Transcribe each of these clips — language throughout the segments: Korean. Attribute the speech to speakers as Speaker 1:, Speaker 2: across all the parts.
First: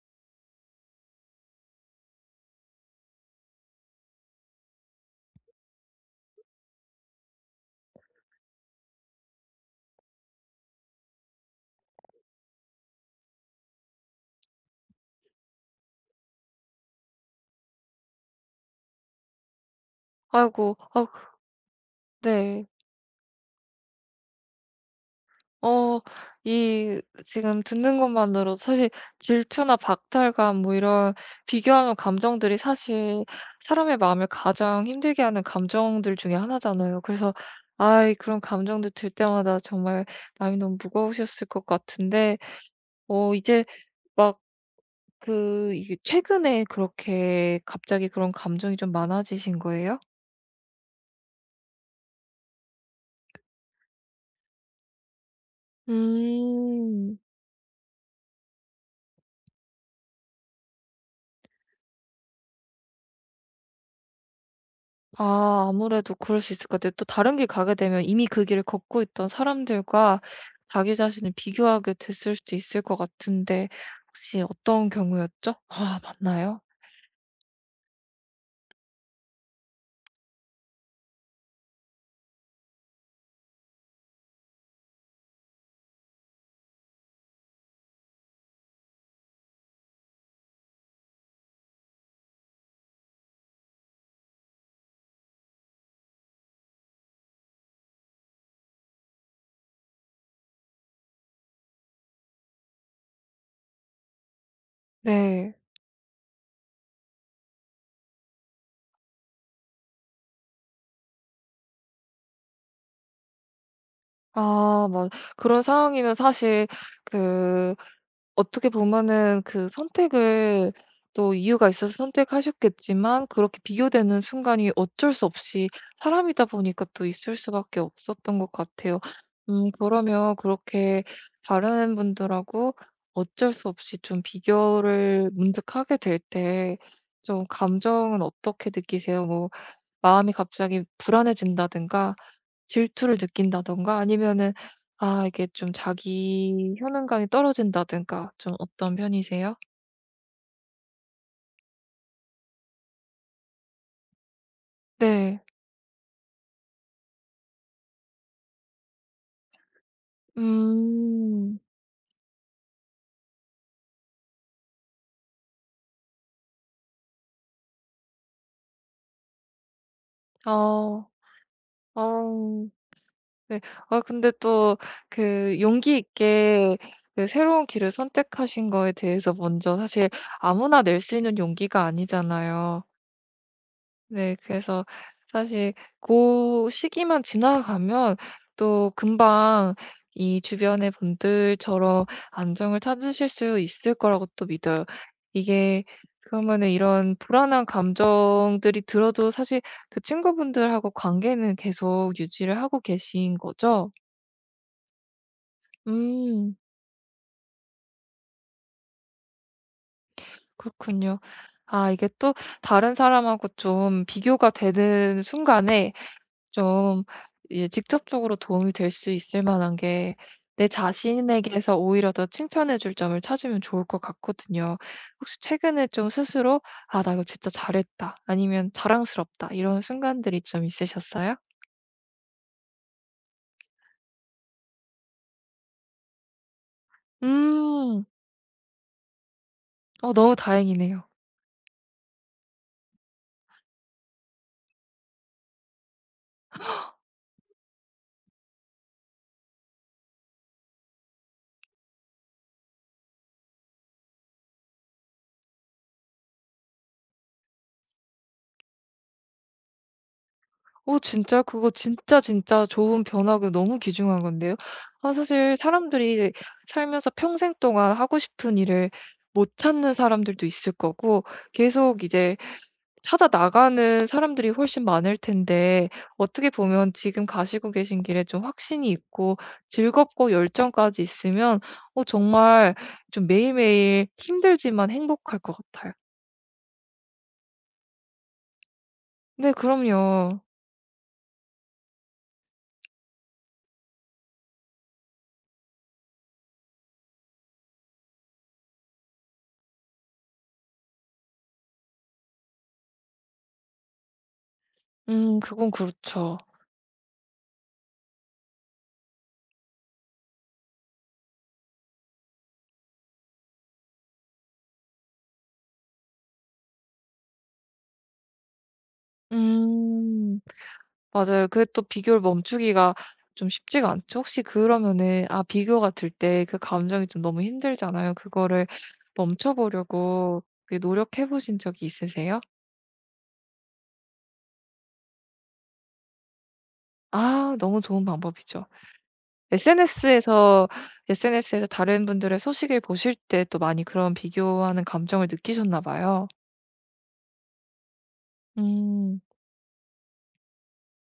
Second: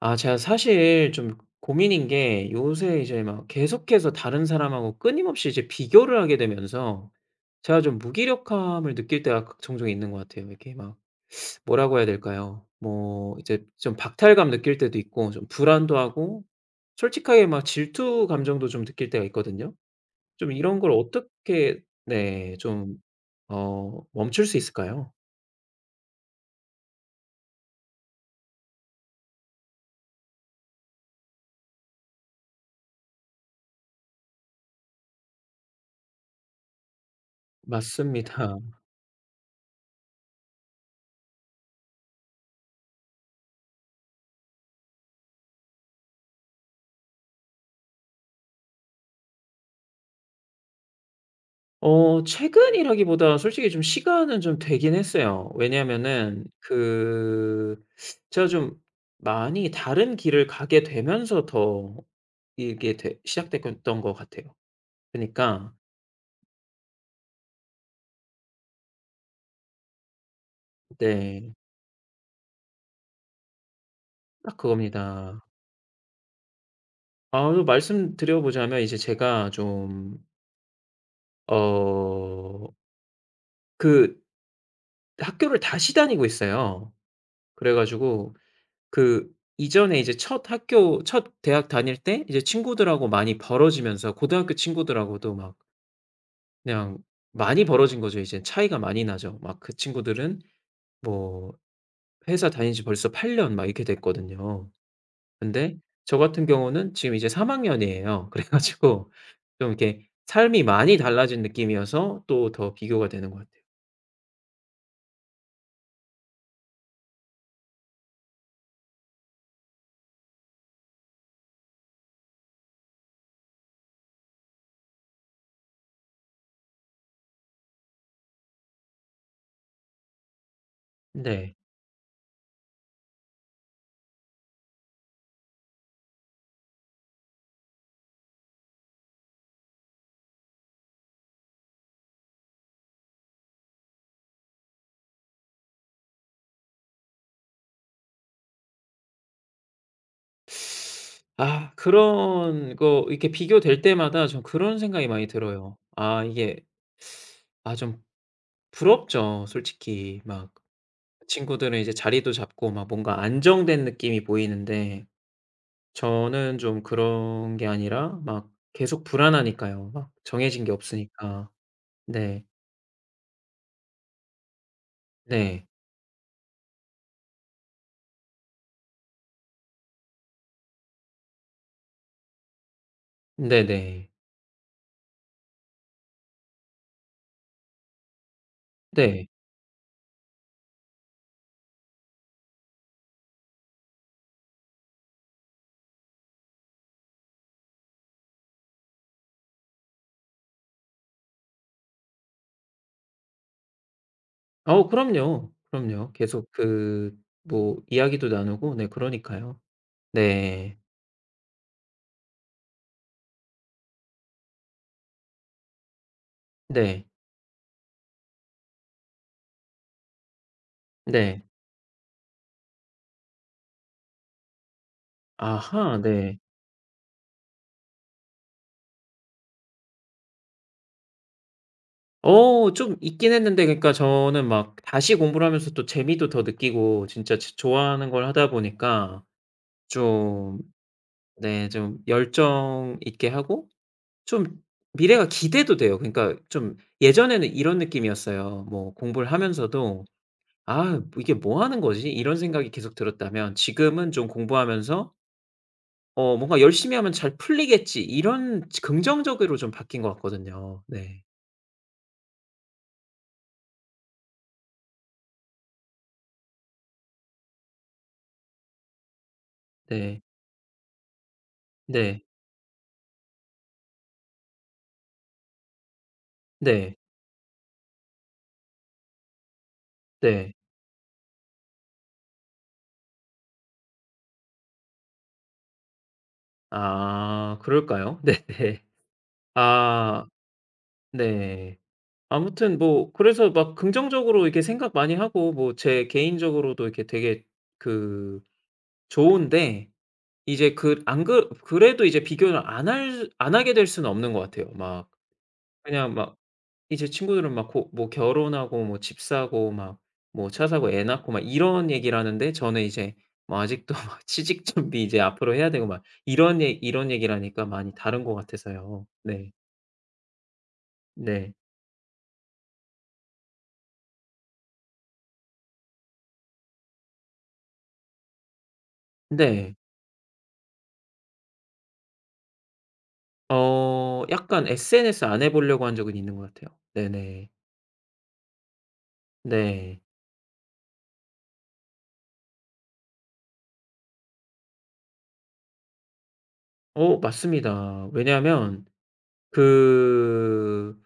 Speaker 1: 아 제가 사실 좀 고민인 게 요새 이제 막 계속해서 다른 사람하고 끊임없이 이제 비교를 하게 되면서 제가 좀 무기력함을 느낄 때가 종종 있는 것 같아요. 이렇게 막 뭐라고 해야 될까요? 뭐 이제 좀 박탈감 느낄 때도 있고 좀 불안도 하고 솔직하게 막 질투 감정도 좀 느낄 때가 있거든요. 좀
Speaker 2: 아이고.
Speaker 1: 이런 걸
Speaker 2: 아
Speaker 1: 어떻게, 네
Speaker 2: 네.
Speaker 1: 좀 멈출 수 있을까요?
Speaker 2: 어 이 지금 듣는 것만으로도 사실 질투나 박탈감 뭐 이런 비교하는 감정들이 사실 사람의 마음을 가장 힘들게 하는 감정들 중에 하나잖아요. 그래서 아이 그런
Speaker 1: 맞습니다.
Speaker 2: 감정들 들 때마다 정말 마음이 너무 무거우셨을 것 같은데 이제 막 그 이게 최근에 그렇게 갑자기 그런 감정이 좀 많아지신 거예요?
Speaker 1: 최근이라기보다 솔직히 좀 시간은 좀 되긴 했어요. 왜냐하면은
Speaker 2: 음.
Speaker 1: 그 제가 좀 많이 다른 길을 가게 되면서 더 이게 되 시작됐던 것 같아요.
Speaker 2: 아
Speaker 1: 그니까
Speaker 2: 아무래도 그럴 수 있을 것 같아요. 또 다른 길 가게 되면 이미 그 길을 걷고 있던 사람들과 자기 자신을
Speaker 1: 네.
Speaker 2: 비교하게 됐을 수도 있을 것 같은데 혹시
Speaker 1: 딱
Speaker 2: 어떤
Speaker 1: 그겁니다.
Speaker 2: 경우였죠? 아 맞나요?
Speaker 1: 아 또 말씀드려 보자면 이제 제가 좀 어 그 학교를 다시 다니고 있어요. 그래 가지고 그 이전에 이제 첫 학교 첫 대학 다닐 때 이제 친구들하고 많이 벌어지면서 고등학교 친구들하고도 막 그냥 많이 벌어진 거죠. 이젠 차이가 많이 나죠. 막 그 친구들은 뭐 회사 다닌 지 벌써 8 년 막 이렇게 됐거든요.
Speaker 2: 네.
Speaker 1: 근데 저 같은 경우는 지금 이제 3 학년이에요. 그래 가지고 좀 이렇게 삶이 많이 달라진 느낌이어서 또 더 비교가 되는 것 같아요.
Speaker 2: 아 맞 그런 상황이면 사실 그 어떻게 보면은 그 선택을 또 이유가 있어서 선택하셨겠지만 그렇게 비교되는 순간이 어쩔 수 없이 사람이다 보니까 또 있을 수밖에 없었던 것 같아요. 그러면 그렇게
Speaker 1: 네.
Speaker 2: 다른 분들하고 어쩔 수 없이 좀 비교를 문득 하게 될 때 좀 감정은 어떻게 느끼세요? 뭐 마음이 갑자기 불안해진다든가 질투를 느낀다든가 아니면은 아 이게 좀 자기 효능감이 떨어진다든가 좀 어떤 편이세요?
Speaker 1: 아 그런 거 이렇게 비교될 때마다 좀 그런 생각이 많이
Speaker 2: 네.
Speaker 1: 들어요. '아 이게.' 아좀 부럽죠 솔직히. 막
Speaker 2: 음.
Speaker 1: 친구들은 이제 자리도 잡고 막 뭔가 안정된 느낌이 보이는데 저는 좀 그런 게 아니라 막 계속 불안하니까요. 막 정해진 게
Speaker 2: 아.
Speaker 1: 없으니까. 네.
Speaker 2: 아 네. 아 근데 또 그
Speaker 1: 네.
Speaker 2: 용기 있게 그 새로운 길을 선택하신 거에 대해서 먼저 사실 아무나 낼 수 있는 용기가 아니잖아요.
Speaker 1: 네네.
Speaker 2: 네. 그래서 사실 그 시기만 지나가면 또
Speaker 1: 네.
Speaker 2: 금방 이 주변의 분들처럼 안정을 찾으실 수 있을 거라고 또 믿어요. 이게 그러면은 이런 불안한 감정들이 들어도 사실 그 친구분들하고 관계는 계속 유지를 하고 계신 거죠?
Speaker 1: 아우 그럼요. 그럼요. 계속
Speaker 2: 음.
Speaker 1: 그 뭐 이야기도 나누고, 네 그러니까요. 네.
Speaker 2: 그렇군요. 아 이게 또 다른 사람하고 좀 비교가 되는 순간에 좀
Speaker 1: 네.
Speaker 2: 이제 직접적으로 도움이 될 수 있을 만한 게 내
Speaker 1: 네.
Speaker 2: 자신에게서 오히려 더 칭찬해 줄 점을 찾으면 좋을 것 같거든요. 혹시 최근에
Speaker 1: 아하
Speaker 2: 좀
Speaker 1: 네.
Speaker 2: 스스로 '아 나 이거 진짜 잘했다.' 아니면 '자랑스럽다.' 이런 순간들이 좀 있으셨어요?
Speaker 1: 좀 있긴 했는데 그러니까 저는 막 다시 공부를 하면서 또 재미도 더 느끼고 진짜 지
Speaker 2: 음.
Speaker 1: 좋아하는 걸 하다 보니까
Speaker 2: 어 너무
Speaker 1: 좀,
Speaker 2: 다행이네요.
Speaker 1: 네 좀 열정 있게 하고 좀 미래가 기대도 돼요. 그러니까 좀 예전에는 이런 느낌이었어요. 뭐 공부를 하면서도 '아 이게 뭐 하는 거지?' 이런 생각이 계속 들었다면 지금은 좀 공부하면서 '어 뭔가 열심히 하면 잘 풀리겠지.' 이런 긍정적으로 좀 바뀐 것 같거든요.
Speaker 2: 어
Speaker 1: 네.
Speaker 2: 진짜요? 그거 진짜, 진짜 좋은 변화고 너무 귀중한 건데요. 아 사실 사람들이 살면서 평생 동안 하고 싶은 일을 못 찾는
Speaker 1: 네.
Speaker 2: 사람들도 있을 거고 계속
Speaker 1: 네.
Speaker 2: 이제 찾아 나가는 사람들이 훨씬 많을 텐데 어떻게 보면
Speaker 1: 네.
Speaker 2: 지금 가시고 계신 길에 좀 확신이 있고 즐겁고
Speaker 1: 네.
Speaker 2: 열정까지 있으면 정말 좀 매일매일 힘들지만 행복할 것 같아요.
Speaker 1: 아 그럴까요? 네네.
Speaker 2: 네
Speaker 1: 아
Speaker 2: 그럼요.
Speaker 1: 네. 아무튼 뭐 그래서 막 긍정적으로 이렇게 생각 많이 하고 뭐 제 개인적으로도 이렇게 되게 그 좋은데, 이제 그 안 그 그래도 이제 비교를 안 하게 될 수는 없는 것 같아요. 막
Speaker 2: 그건
Speaker 1: 그냥 막
Speaker 2: 그렇죠.
Speaker 1: 이제 친구들은 막 고 뭐 결혼하고 뭐 집 사고 막 뭐 차 사고 애 낳고 막 이런 얘기를 하는데 저는 이제 뭐 아직도 막 취직 준비 이제 앞으로 해야 되고 막 이런 얘기를 하니까 많이 다른 것 같아서요. 네.
Speaker 2: 음 맞아요.
Speaker 1: 네.
Speaker 2: 그게 또 비교를 멈추기가 좀 쉽지가 않죠. 혹시 그러면은 아 비교가 들 때 그 감정이 좀 너무 힘들잖아요. 그거를 멈춰
Speaker 1: 네.
Speaker 2: 보려고 그 노력해 보신 적이 있으세요?
Speaker 1: 어 약간 SNS 안 해 보려고 한 적은 있는 것 같아요. 네네.
Speaker 2: 아 너무 좋은 방법이죠.
Speaker 1: 네.
Speaker 2: SNS에서 SNS에서 다른 분들의 소식을 보실 때 또 많이 그런 비교하는 감정을 느끼셨나 봐요.
Speaker 1: 어 맞습니다. 왜냐하면
Speaker 2: 음
Speaker 1: 그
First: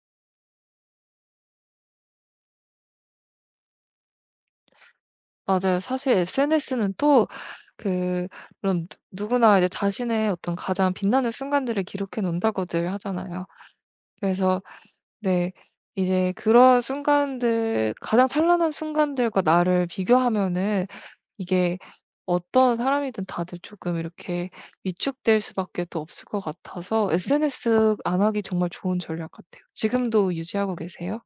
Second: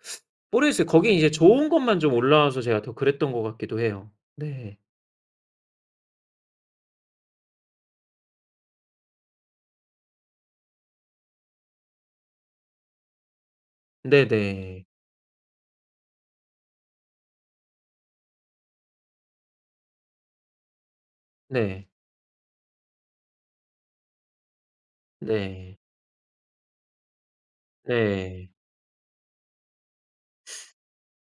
Speaker 1: 모르겠어요. 거기 이제 좋은 것만 좀 올라와서 제가 더 그랬던 것 같기도 해요. 네.
Speaker 2: 맞아요. 사실 SNS는 또 그 물론 누 누구나 이제 자신의 어떤 가장 빛나는 순간들을 기록해 놓는다고들 하잖아요. 그래서
Speaker 1: 네네.
Speaker 2: 네. 이제 그런 순간들 가장 찬란한 순간들과 나를 비교하면은 이게
Speaker 1: 네.
Speaker 2: 어떤 사람이든 다들 조금 이렇게 위축될
Speaker 1: 네.
Speaker 2: 수밖에 또 없을 것 같아서 SNS 안 하기
Speaker 1: 네.
Speaker 2: 정말 좋은 전략 같아요. 지금도 유지하고 계세요?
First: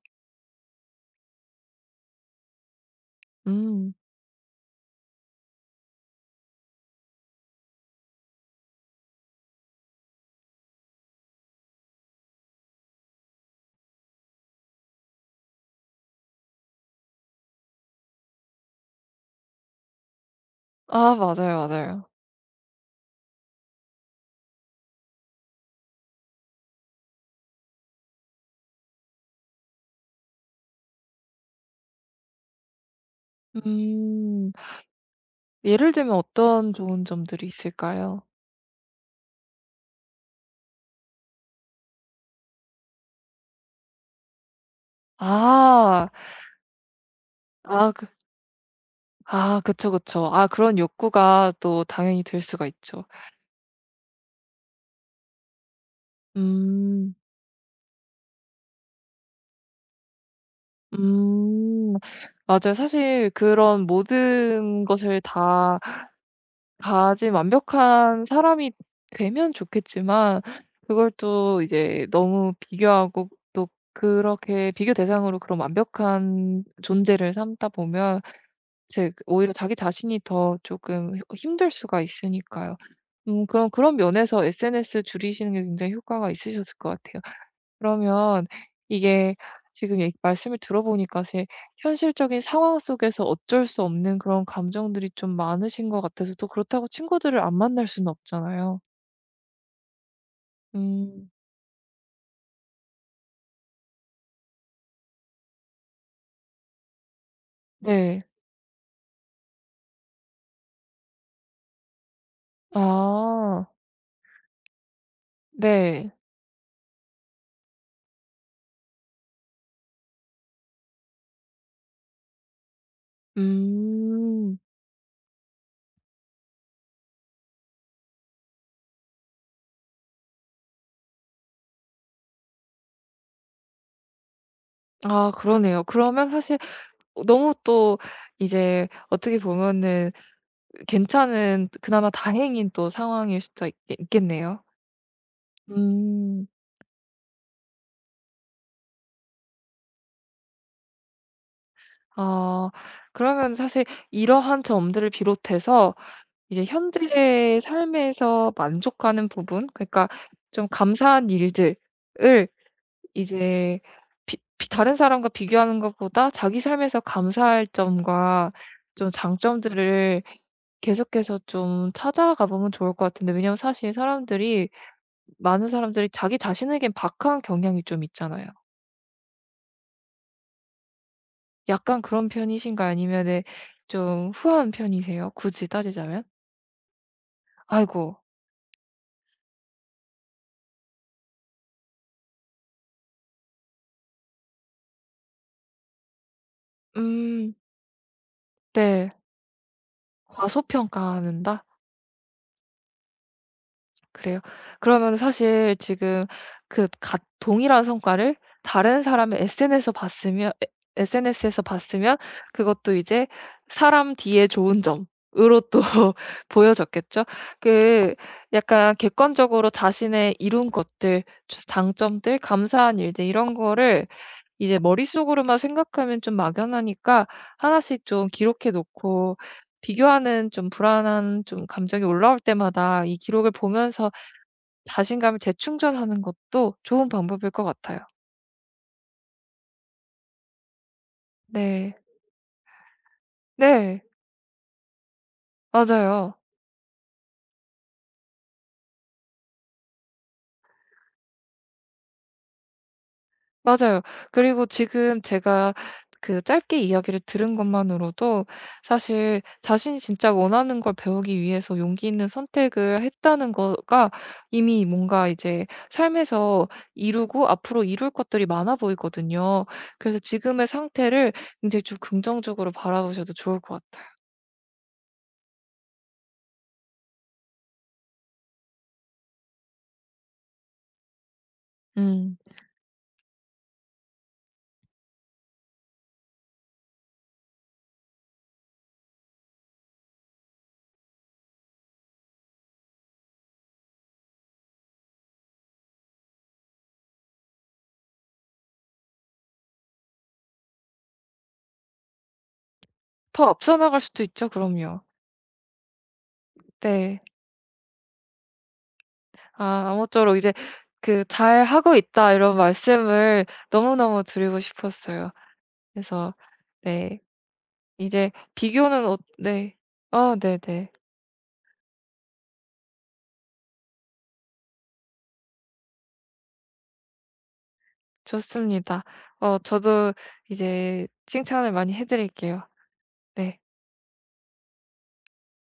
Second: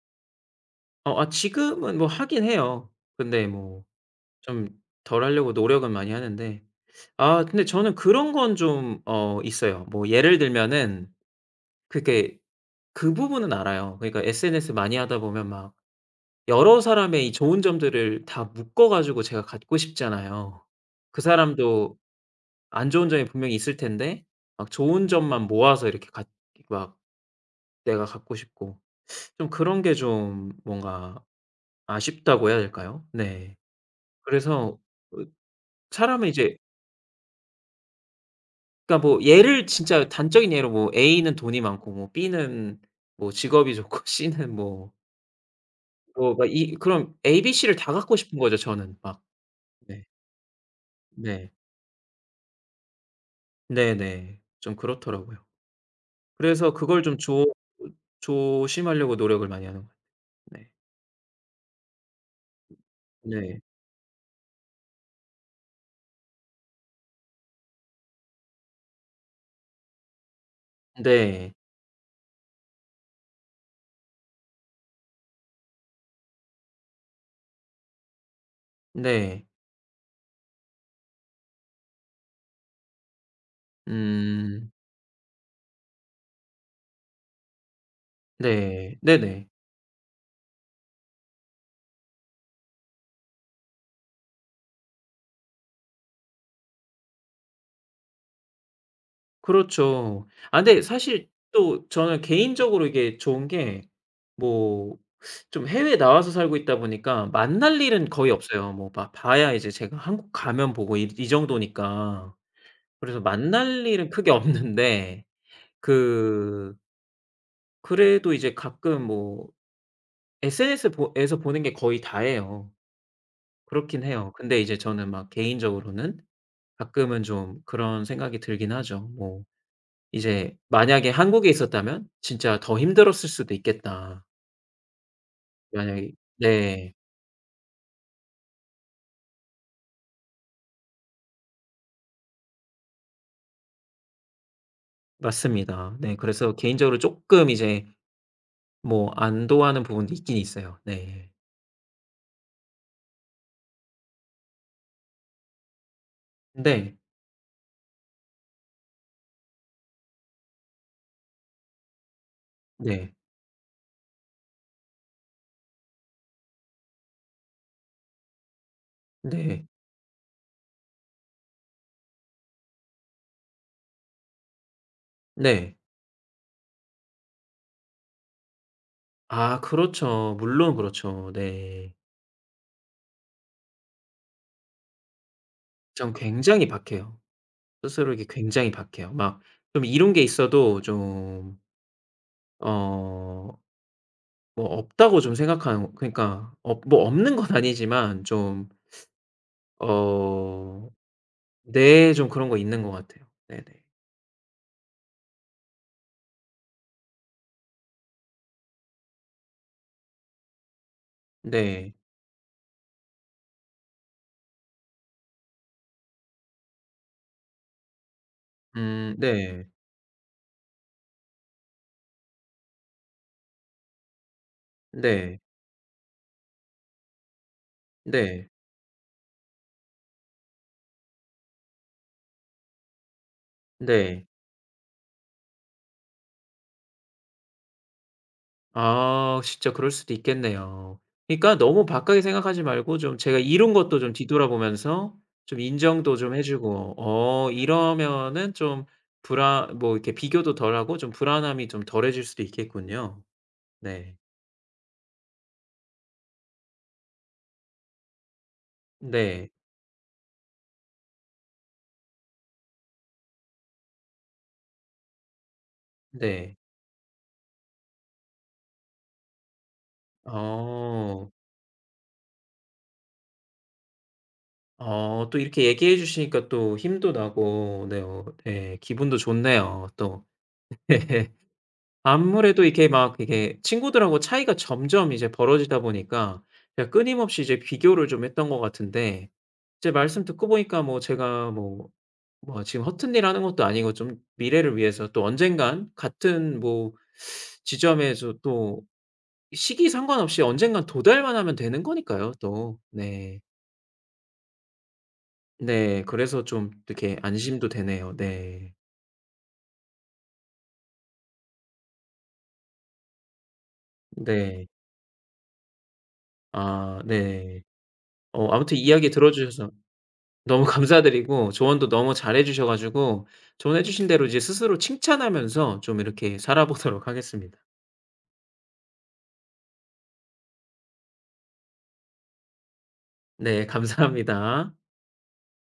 Speaker 1: 어 아 지금은 뭐 하긴 해요. 근데 뭐
Speaker 2: 음.
Speaker 1: 좀 덜 하려고 노력은 많이 하는데, 아 근데 저는 그런 건 좀 어 있어요. 뭐 예를 들면은 그게 그 부분은 알아요. 그러니까 SNS 많이 하다 보면 막 여러 사람의 이 좋은 점들을 다 묶어 가지고 제가 갖고 싶잖아요.
Speaker 2: 아
Speaker 1: 그
Speaker 2: 맞아요,
Speaker 1: 사람도
Speaker 2: 맞아요.
Speaker 1: 안 좋은 점이 분명히 있을 텐데 막 좋은 점만 모아서 이렇게 갖, 막 내가 갖고 싶고 좀 그런 게 좀 뭔가 아쉽다고 해야 될까요? 네.
Speaker 2: 음.
Speaker 1: 그래서 으,
Speaker 2: 예를 들면
Speaker 1: 사람은 이제,
Speaker 2: 어떤 좋은 점들이 있을까요?
Speaker 1: 그러니까 뭐 예를 진짜 단적인 예로 뭐 A는 돈이 많고 뭐 B는 뭐 직업이 좋고 C는 뭐
Speaker 2: 아.
Speaker 1: 뭐 막 이, 그럼 A, B, C를 다
Speaker 2: 아
Speaker 1: 갖고 싶은 거죠, 저는 막.
Speaker 2: 그쵸,
Speaker 1: 네.
Speaker 2: 그쵸. 아 그런
Speaker 1: 네.
Speaker 2: 욕구가 또 당연히 들 수가 있죠.
Speaker 1: 네네. 좀 그렇더라고요. 그래서 그걸
Speaker 2: 음.
Speaker 1: 좀 조 조심하려고 노력을 많이 하는 것 같아요. 네.
Speaker 2: 음 맞아요. 사실
Speaker 1: 네.
Speaker 2: 그런 모든 것을 다 가진 완벽한 사람이 되면 좋겠지만 그걸
Speaker 1: 네.
Speaker 2: 또 이제 너무 비교하고 또 그렇게 비교 대상으로 그런 완벽한 존재를 삼다 보면 제
Speaker 1: 네.
Speaker 2: 오히려 자기 자신이 더 조금 힘들 수가 있으니까요. 그럼 그런 면에서
Speaker 1: 음.
Speaker 2: SNS 줄이시는 게 굉장히 효과가 있으셨을 것 같아요. 그러면
Speaker 1: 네.
Speaker 2: 이게
Speaker 1: 네네.
Speaker 2: 지금 얘 말씀을 들어보니까 제 현실적인 상황 속에서 어쩔 수 없는 그런 감정들이 좀 많으신 것 같아서 또 그렇다고 친구들을 안 만날 수는 없잖아요.
Speaker 1: 그렇죠. 아 근데 사실
Speaker 2: 음.
Speaker 1: 또 저는 개인적으로 이게 좋은 게 뭐 좀 해외에 나와서 살고 있다 보니까 만날 일은
Speaker 2: 네.
Speaker 1: 거의 없어요. 뭐 봐 봐야 이제 제가 한국 가면 보고 이 정도니까. 그래서
Speaker 2: 아.
Speaker 1: 만날 일은 크게 없는데
Speaker 2: 네.
Speaker 1: 그 그래도 이제 가끔 뭐 SNS 보 에서 보는 게 거의 다예요. 그렇긴 해요.
Speaker 2: 음.
Speaker 1: 근데 이제 저는 막 개인적으로는 가끔은 좀 그런 생각이 들긴 하죠. 뭐 이제 만약에 한국에 있었다면 진짜 더 힘들었을 수도 있겠다.
Speaker 2: 아 그러네요.
Speaker 1: 만약에,
Speaker 2: 그러면 사실
Speaker 1: 네.
Speaker 2: 너무 또 이제 어떻게 보면은 괜찮은 그나마 다행인 또 상황일 수도 있겠네요.
Speaker 1: 맞습니다. 네.
Speaker 2: 음.
Speaker 1: 그래서 개인적으로 쪼끔 이제 뭐 안도하는 부분도 있긴 있어요. 네.
Speaker 2: 아 그러면 사실 이러한 점들을 비롯해서 이제
Speaker 1: 네
Speaker 2: 현재의 삶에서 만족하는 부분 그러니까 좀 감사한 일들을
Speaker 1: 네.
Speaker 2: 이제 비 비 다른 사람과 비교하는 것보다 자기 삶에서 감사할 점과 좀
Speaker 1: 네.
Speaker 2: 장점들을 계속해서 좀 찾아가 보면 좋을 것 같은데 왜냐면 사실 사람들이 많은
Speaker 1: 네.
Speaker 2: 사람들이 자기 자신에겐 박한 경향이 좀 있잖아요.
Speaker 1: 아 그렇죠. 물론 그렇죠. 네.
Speaker 2: 약간 그런 편이신가요? 아니면은 좀 후한 편이세요? 굳이
Speaker 1: 전
Speaker 2: 따지자면?
Speaker 1: 굉장히 박해요.
Speaker 2: 아이고.
Speaker 1: 스스로에게 굉장히 박해요. 막 좀 이룬 게 있어도 좀 어 뭐 없다고 좀 생각하는, 그러니까 없 뭐 없는 건
Speaker 2: 음
Speaker 1: 아니지만 좀
Speaker 2: 네.
Speaker 1: 어
Speaker 2: 과소평가한다?
Speaker 1: 네. 좀 그런 거 있는 것 같아요. 네네.
Speaker 2: 그래요? 그러면 사실 지금 그 같 동일한 성과를 다른 사람의 SNS에서
Speaker 1: 네.
Speaker 2: 봤으면 그것도 이제 사람 D의 좋은 점으로 또 보여졌겠죠? 그 약간
Speaker 1: 네.
Speaker 2: 객관적으로 자신의 이룬 것들, 저 장점들, 감사한 일들 이런 거를 이제
Speaker 1: 네.
Speaker 2: 머릿속으로만 생각하면 좀 막연하니까 하나씩 좀
Speaker 1: 네.
Speaker 2: 기록해 놓고 비교하는 좀 불안한 좀 감정이 올라올 때마다 이 기록을 보면서
Speaker 1: 네.
Speaker 2: 자신감을 재충전하는 것도 좋은 방법일 것 같아요.
Speaker 1: 아 진짜 그럴 수도 있겠네요. 그러니까 너무
Speaker 2: 네.
Speaker 1: 박하게 생각하지 말고 좀 제가 이룬 것도
Speaker 2: 네.
Speaker 1: 좀 뒤돌아보면서 좀 인정도 좀
Speaker 2: 맞아요.
Speaker 1: 해 주고 어 이러면은 좀 불안, 뭐 이렇게 비교도 덜하고 좀 불안함이 좀 덜해질 수도 있겠군요.
Speaker 2: 맞아요.
Speaker 1: 네.
Speaker 2: 그리고 지금 제가 그 짧게 이야기를 들은 것만으로도 사실
Speaker 1: 네.
Speaker 2: 자신이 진짜 원하는 걸 배우기 위해서 용기 있는 선택을 했다는 거가 이미 뭔가 이제
Speaker 1: 네.
Speaker 2: 삶에서 이루고 앞으로 이룰 것들이 많아 보이거든요. 그래서 지금의
Speaker 1: 어.
Speaker 2: 상태를 굉장히 좀 긍정적으로 바라보셔도 좋을 것 같아요.
Speaker 1: 어 또 이렇게 얘기해 주시니까 또 힘도 나고 네 어 네, 기분도 좋네요 또.
Speaker 2: 음.
Speaker 1: 아무래도 이렇게 막 이게 친구들하고 차이가 점점 이제 벌어지다 보니까 제가 끊임없이 이제 비교를 좀 했던 것 같은데 이제 말씀 듣고 보니까 뭐 제가 뭐 뭐 지금 허튼 일 하는 것도 아니고 좀 미래를 위해서 또 언젠간 같은 뭐 지점에서 또 시기 상관없이 언젠간 도달만 하면 되는 거니까요 또. 네.
Speaker 2: 더 앞서 나갈 수도 있죠, 그럼요.
Speaker 1: 네. 그래서 좀 이렇게
Speaker 2: 네.
Speaker 1: 안심도 되네요. 네.
Speaker 2: 아, 아무쪼록 이제 그 "잘하고 있다." 이런 말씀을 너무너무 드리고
Speaker 1: 네.
Speaker 2: 싶었어요. 그래서
Speaker 1: 아
Speaker 2: 네.
Speaker 1: 네.
Speaker 2: 이제
Speaker 1: 어 아무튼
Speaker 2: 비교는
Speaker 1: 이야기
Speaker 2: 어
Speaker 1: 들어 주셔서
Speaker 2: 네. 어
Speaker 1: 너무
Speaker 2: 네네.
Speaker 1: 감사드리고 조언도 너무 잘해 주셔 가지고 조언해 주신 대로 이제 스스로 칭찬하면서 좀 이렇게 살아보도록 하겠습니다.
Speaker 2: 좋습니다. 저도 이제 칭찬을 많이 해 드릴게요. 네.
Speaker 1: 네. 감사합니다.